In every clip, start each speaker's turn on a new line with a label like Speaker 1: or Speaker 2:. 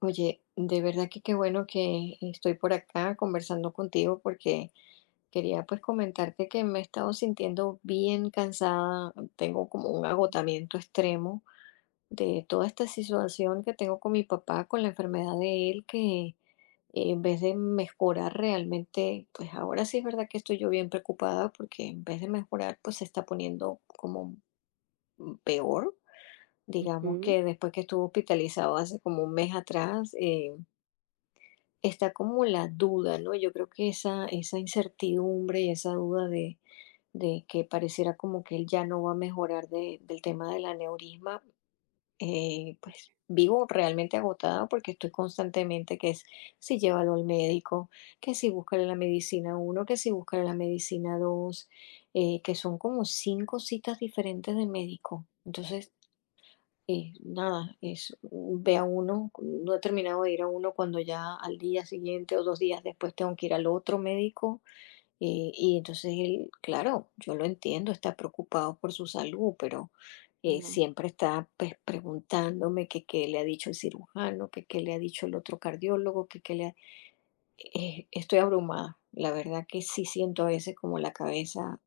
Speaker 1: Oye, de verdad que qué bueno que estoy por acá conversando contigo porque quería pues comentarte que me he estado sintiendo bien cansada, tengo como un agotamiento extremo de toda esta situación que tengo con mi papá, con la enfermedad de él, que en vez de mejorar realmente, pues ahora sí es verdad que estoy yo bien preocupada porque en vez de mejorar, pues se está poniendo como peor. Digamos
Speaker 2: Mm.
Speaker 1: que después que estuvo hospitalizado hace como un mes atrás, está como la duda, ¿no? Yo creo que esa incertidumbre y esa duda de que pareciera como que él ya no va a mejorar del tema del aneurisma, pues vivo realmente agotada porque estoy constantemente que es si llévalo al médico, que si búscale la medicina uno, que si búscale la medicina 2, que son como cinco citas diferentes de médico. Entonces, y nada, ve a uno, no he terminado de ir a uno cuando ya al día siguiente o dos días después tengo que ir al otro médico. Y entonces él, claro, yo lo entiendo, está preocupado por su salud, pero
Speaker 2: No.
Speaker 1: siempre está pues, preguntándome que qué le ha dicho el cirujano, que qué le ha dicho el otro cardiólogo, que qué le ha... estoy abrumada. La verdad que sí siento a veces como la cabeza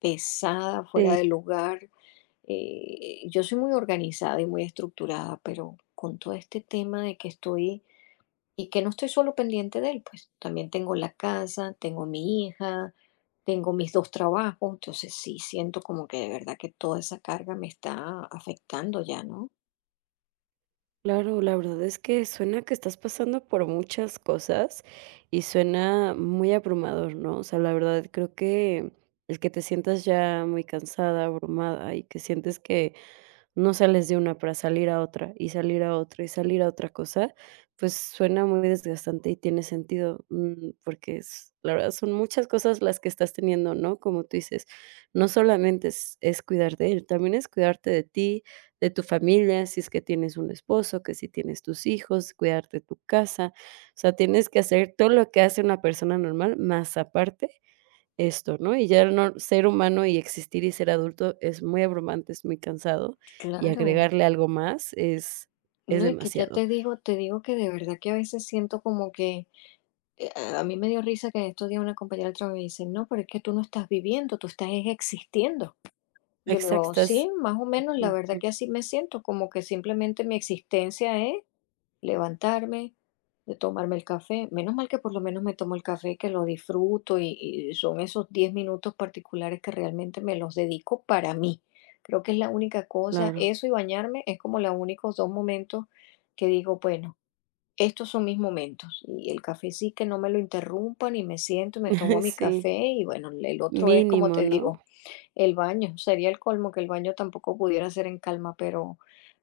Speaker 1: pesada, fuera
Speaker 2: Sí,
Speaker 1: de lugar. Yo soy muy organizada y muy estructurada, pero con todo este tema de que estoy y que no estoy solo pendiente de él, pues también tengo la casa, tengo mi hija, tengo mis dos trabajos, entonces sí siento como que de verdad que toda esa carga me está afectando ya, ¿no?
Speaker 2: claro, la verdad es que suena que estás pasando por muchas cosas y suena muy abrumador, ¿no? O sea, la verdad creo que el que te sientas ya muy cansada, abrumada y que sientes que no sales de una para salir a otra, y salir a otra, y salir a otra cosa, pues suena muy desgastante y tiene sentido, porque la verdad son muchas cosas las que estás teniendo, ¿no? Como tú dices, no solamente es cuidar de él, también es cuidarte de ti, de tu familia, si es que tienes un esposo, que si tienes tus hijos, cuidar de tu casa, o sea, tienes que hacer todo lo que hace una persona normal, más aparte esto, ¿no? Y ya no ser humano y existir y ser adulto es muy abrumante, es muy cansado, y
Speaker 1: Claro.
Speaker 2: agregarle algo más es
Speaker 1: No, y que ya
Speaker 2: demasiado.
Speaker 1: te digo que de verdad que a veces siento como que a mí me dio risa que en estos días una compañera del trabajo me dice, no, pero es que tú no estás viviendo, tú estás es existiendo. Yo le digo,
Speaker 2: Exactas.
Speaker 1: sí, más o menos, la verdad
Speaker 2: Ujú.
Speaker 1: que así me siento, como que simplemente mi existencia es levantarme, de tomarme el café. Menos mal que por lo menos me tomo el café, que lo disfruto y son esos 10 minutos particulares que realmente me los dedico para mí. Creo que es la única cosa,
Speaker 2: Claro.
Speaker 1: eso y bañarme es como los únicos dos momentos que digo, bueno, estos son mis momentos. Y el café sí que no me lo interrumpan y me siento y me tomo mi
Speaker 2: Sí,
Speaker 1: café y bueno, el otro es como
Speaker 2: mínimo,
Speaker 1: te
Speaker 2: ¿no?
Speaker 1: digo el baño, sería el colmo que el baño tampoco pudiera ser en calma, pero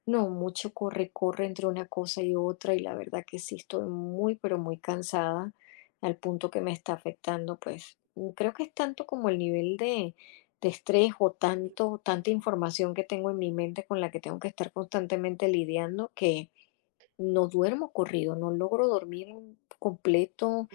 Speaker 1: no, mucho corre, corre entre una cosa y otra y la verdad que sí estoy muy, pero muy cansada al punto que me está afectando, pues creo que es tanto como el nivel de estrés o tanto, tanta información que tengo en mi mente con la que tengo que estar constantemente lidiando que no duermo corrido, no logro dormir un completo,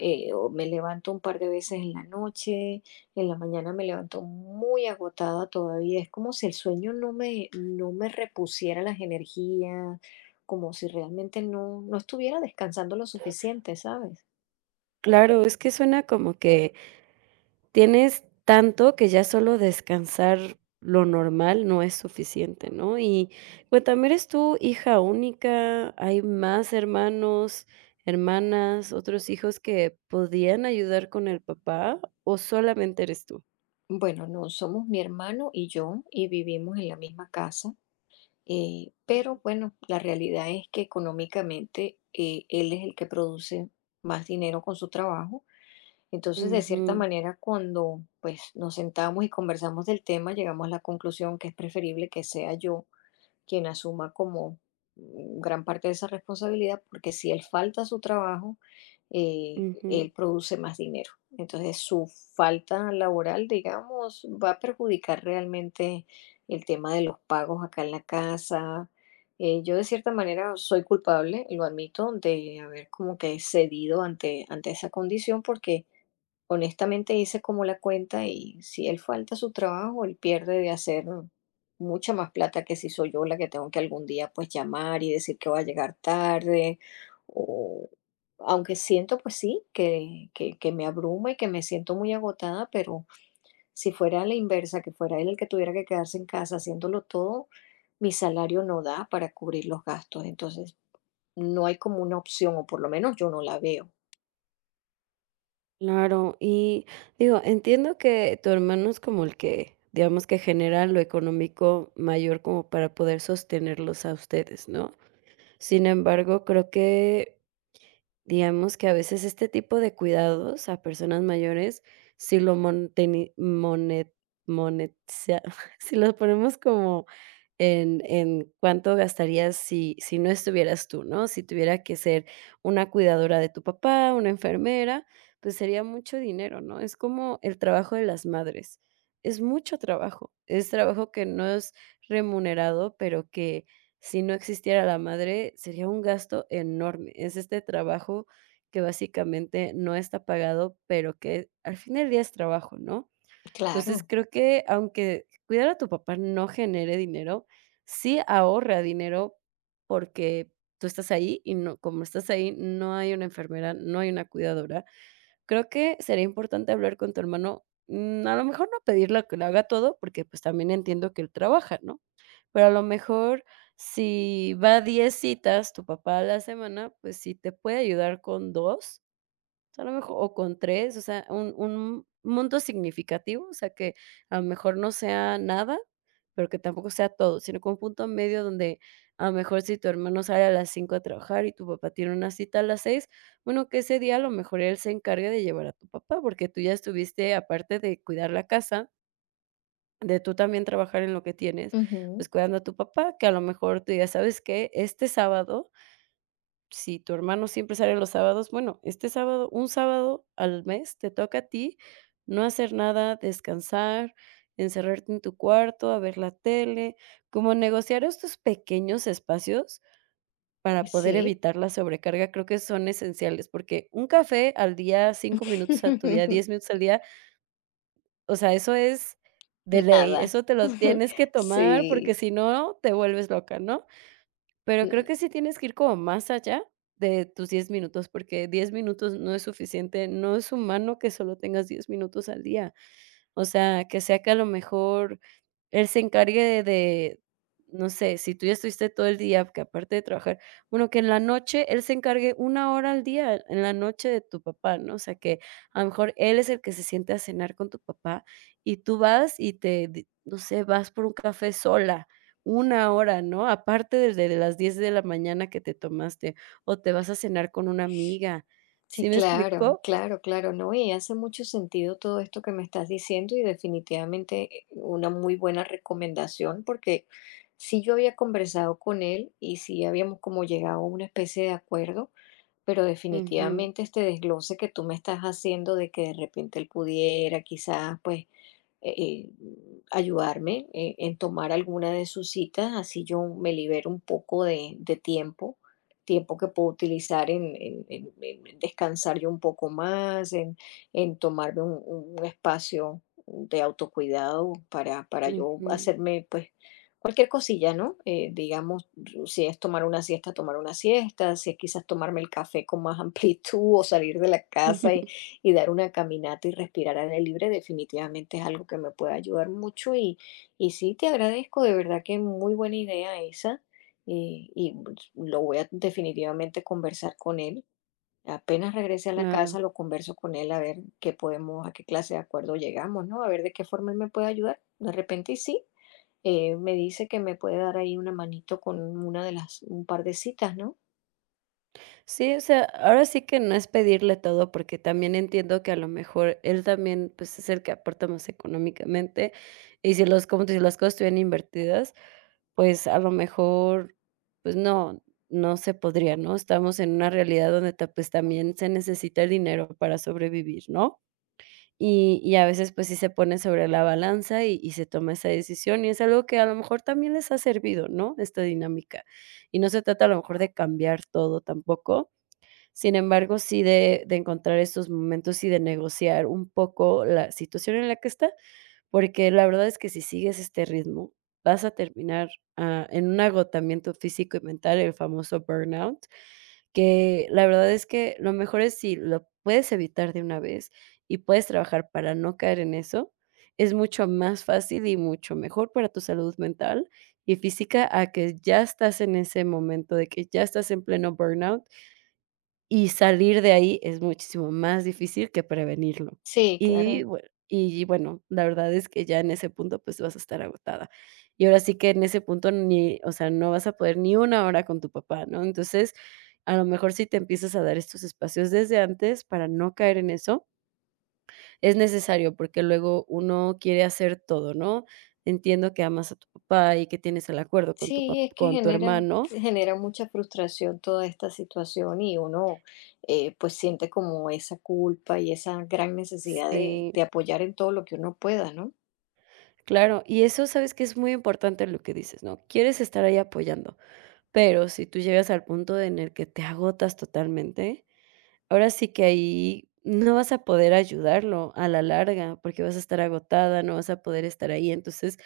Speaker 1: o me levanto un par de veces en la noche, en la mañana me levanto muy agotada todavía, es como si el sueño no me repusiera las energías, como si realmente no estuviera descansando lo suficiente, ¿sabes?
Speaker 2: Claro, es que suena como que tienes tanto que ya solo descansar lo normal no es suficiente, ¿no? Y cuéntame, ¿eres tú hija única? ¿Hay más hermanos, hermanas, otros hijos que podían ayudar con el papá o solamente eres tú?
Speaker 1: Bueno, no, somos mi hermano y yo y vivimos en la misma casa, pero bueno, la realidad es que económicamente él es el que produce más dinero con su trabajo. Entonces, de cierta
Speaker 2: Ujú.
Speaker 1: manera, cuando pues nos sentamos y conversamos del tema, llegamos a la conclusión que es preferible que sea yo quien asuma como gran parte de esa responsabilidad, porque si él falta a su trabajo,
Speaker 2: Ujú.
Speaker 1: él produce más dinero. Entonces su falta laboral, digamos, va a perjudicar realmente el tema de los pagos acá en la casa. Yo de cierta manera soy culpable, lo admito, de haber como que cedido ante esa condición porque honestamente hice como la cuenta y si él falta a su trabajo, él pierde de hacer mucha más plata que si soy yo la que tengo que algún día pues llamar y decir que voy a llegar tarde, o aunque siento pues sí, que me abruma y que me siento muy agotada, pero si fuera la inversa, que fuera él el que tuviera que quedarse en casa haciéndolo todo, mi salario no da para cubrir los gastos, entonces no hay como una opción, o por lo menos yo no la veo.
Speaker 2: Claro. Y digo, entiendo que tu hermano es como el que, digamos, que genera lo económico mayor como para poder sostenerlos a ustedes, ¿no? Sin embargo, creo que, digamos, que a veces este tipo de cuidados a personas mayores, si lo monteni monet monetiza si los ponemos como en cuánto gastarías si no estuvieras tú, ¿no? Si tuviera que ser una cuidadora de tu papá, una enfermera, pues sería mucho dinero, ¿no? Es como el trabajo de las madres. Es mucho trabajo. Es trabajo que no es remunerado, pero que si no existiera la madre, sería un gasto enorme. Es este trabajo que básicamente no está pagado, pero que al fin del día es trabajo, ¿no?
Speaker 1: Claro,
Speaker 2: Entonces, creo que aunque cuidar a tu papá no genere dinero, sí ahorra dinero porque tú estás ahí y no como estás ahí, no hay una enfermera, no hay una cuidadora. Creo que sería importante hablar con tu hermano. A lo mejor no pedirle que lo haga todo, porque, pues, también entiendo que él trabaja, ¿no? Pero a lo mejor si va a 10 citas tu papá a la semana, pues si te puede ayudar con 2 a lo mejor, o con tres, o sea, un monto significativo, o sea, que a lo mejor no sea nada, pero que tampoco sea todo, sino con un punto medio donde a lo mejor si tu hermano sale a las 5 a trabajar y tu papá tiene una cita a las 6, bueno, que ese día a lo mejor él se encargue de llevar a tu papá, porque tú ya estuviste, aparte de cuidar la casa, de tú también trabajar en lo que tienes,
Speaker 1: ujú,
Speaker 2: pues, cuidando a tu papá, que a lo mejor tú digas: "¿Sabes qué? Este sábado", si tu hermano siempre sale los sábados, bueno, este sábado, un sábado al mes te toca a ti no hacer nada, descansar, encerrarte en tu cuarto, a ver la tele, como negociar estos pequeños espacios para
Speaker 1: pues
Speaker 2: poder
Speaker 1: sí,
Speaker 2: evitar la sobrecarga, creo que son esenciales, porque un café al día, 5 minutos a tu día, 10 minutos al día, o sea, eso es de ley,
Speaker 1: nada,
Speaker 2: eso te lo tienes que tomar porque
Speaker 1: sí.
Speaker 2: si no te vuelves loca, ¿no? Pero creo
Speaker 1: Mm.
Speaker 2: que sí tienes que ir como más allá de tus 10 minutos, porque 10 minutos no es suficiente, no es humano que solo tengas 10 minutos al día. O sea que a lo mejor él se encargue de no sé, si tú ya estuviste todo el día, que aparte de trabajar, bueno, que en la noche él se encargue 1 hora al día, en la noche, de tu papá, ¿no? O sea, que a lo mejor él es el que se siente a cenar con tu papá y tú vas y te di no sé, vas por un café sola, una hora, ¿no? Aparte desde las 10 de la mañana que te tomaste, o te vas a cenar con una amiga, ¿sí
Speaker 1: Sí,
Speaker 2: me
Speaker 1: claro,
Speaker 2: explicó?
Speaker 1: claro, claro, ¿no? Y hace mucho sentido todo esto que me estás diciendo y definitivamente una muy buena recomendación porque sí yo había conversado con él y sí habíamos como llegado a una especie de acuerdo, pero
Speaker 2: Ujú.
Speaker 1: definitivamente este desglose que tú me estás haciendo de que de repente él pudiera quizás pues eh, ayudarme en tomar alguna de sus citas, así yo me libero un poco de tiempo, tiempo que puedo utilizar en descansar yo un poco más, en tomarme un espacio de autocuidado para yo
Speaker 2: Ujú.
Speaker 1: hacerme pues cualquier cosilla, ¿no? Digamos, si es tomar una siesta, si es quizás tomarme el café con más amplitud o salir de la casa y dar una caminata y respirar aire libre definitivamente es algo que me puede ayudar mucho y sí te agradezco, de verdad que muy buena idea esa. Y pues, lo voy a definitivamente conversar con él. Apenas regrese a la casa,
Speaker 2: Claro.
Speaker 1: lo converso con él a ver qué podemos, a qué clase de acuerdo llegamos, ¿no? A ver de qué forma él me puede ayudar. De repente y sí, me dice que me puede dar ahí una manito con una de las, un par de citas, ¿no?
Speaker 2: Sí, o sea, ahora sí que no es pedirle todo, porque también entiendo que a lo mejor él también, pues, es el que aporta más económicamente, y si los como tú dices, las cosas estuvieran invertidas, pues, a lo mejor, pues no, no se podría, ¿no? Estamos en una realidad donde ta pues, también se necesita el dinero para sobrevivir, ¿no? Y a veces, pues, sí se pone sobre la balanza y se toma esa decisión, y es algo que a lo mejor también les ha servido, ¿no? Esta dinámica. Y no se trata a lo mejor de cambiar todo tampoco, sin embargo, sí de encontrar estos momentos y de negociar un poco la situación en la que está, porque la verdad es que si sigues este ritmo, vas a terminar, en un agotamiento físico y mental, el famoso burnout, que la verdad es que lo mejor es si lo puedes evitar de una vez y puedes trabajar para no caer en eso, es mucho más fácil y mucho mejor para tu salud mental y física a que ya estás en ese momento de que ya estás en pleno burnout, y salir de ahí es muchísimo más difícil que prevenirlo.
Speaker 1: Sí, claro.
Speaker 2: Y bueno, la verdad es que ya en ese punto, pues, vas a estar agotada. Y ahora sí que en ese punto ni, o sea, no vas a poder ni una hora con tu papá, ¿no? Entonces, a lo mejor si te empiezas a dar estos espacios desde antes para no caer en eso, es necesario, porque luego uno quiere hacer todo, ¿no? Entiendo que amas a tu papá y que tienes el acuerdo con tu pap
Speaker 1: Sí, es que
Speaker 2: con tu
Speaker 1: genera,
Speaker 2: hermano.
Speaker 1: genera mucha frustración toda esta situación y uno pues siente como esa culpa y esa gran necesidad de,
Speaker 2: Sí.
Speaker 1: de apoyar en todo lo que uno pueda, ¿no?
Speaker 2: Claro, y eso sabes que es muy importante lo que dices, ¿no? Quieres estar ahí apoyando, pero si tú llegas al punto en el que te agotas totalmente, ahora sí que ahí no vas a poder ayudarlo a la larga, porque vas a estar agotada, no vas a poder estar ahí. Entonces,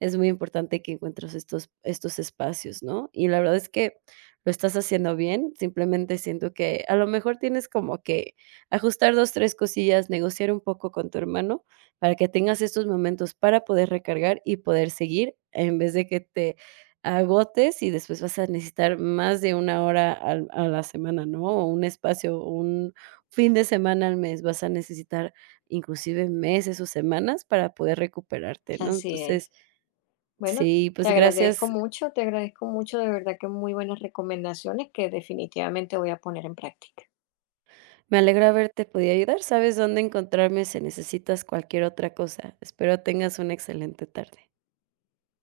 Speaker 2: es muy importante que encuentres estos espacios, ¿no? Y la verdad es que lo estás haciendo bien, simplemente siento que a lo mejor tienes como que ajustar 2 3 cosillas, negociar un poco con tu hermano para que tengas estos momentos para poder recargar y poder seguir en vez de que te agotes y después vas a necesitar más de 1 hora al a la semana, ¿no? O un espacio, un fin de semana al mes, vas a necesitar inclusive meses o semanas para poder recuperarte, ¿no?
Speaker 1: Así
Speaker 2: Entonces,
Speaker 1: es. Bueno,
Speaker 2: sí, pues gracias,
Speaker 1: te agradezco mucho, de verdad que muy buenas recomendaciones que definitivamente voy a poner en práctica.
Speaker 2: me alegra haberte podido ayudar, sabes dónde encontrarme si necesitas cualquier otra cosa. Espero tengas una excelente tarde.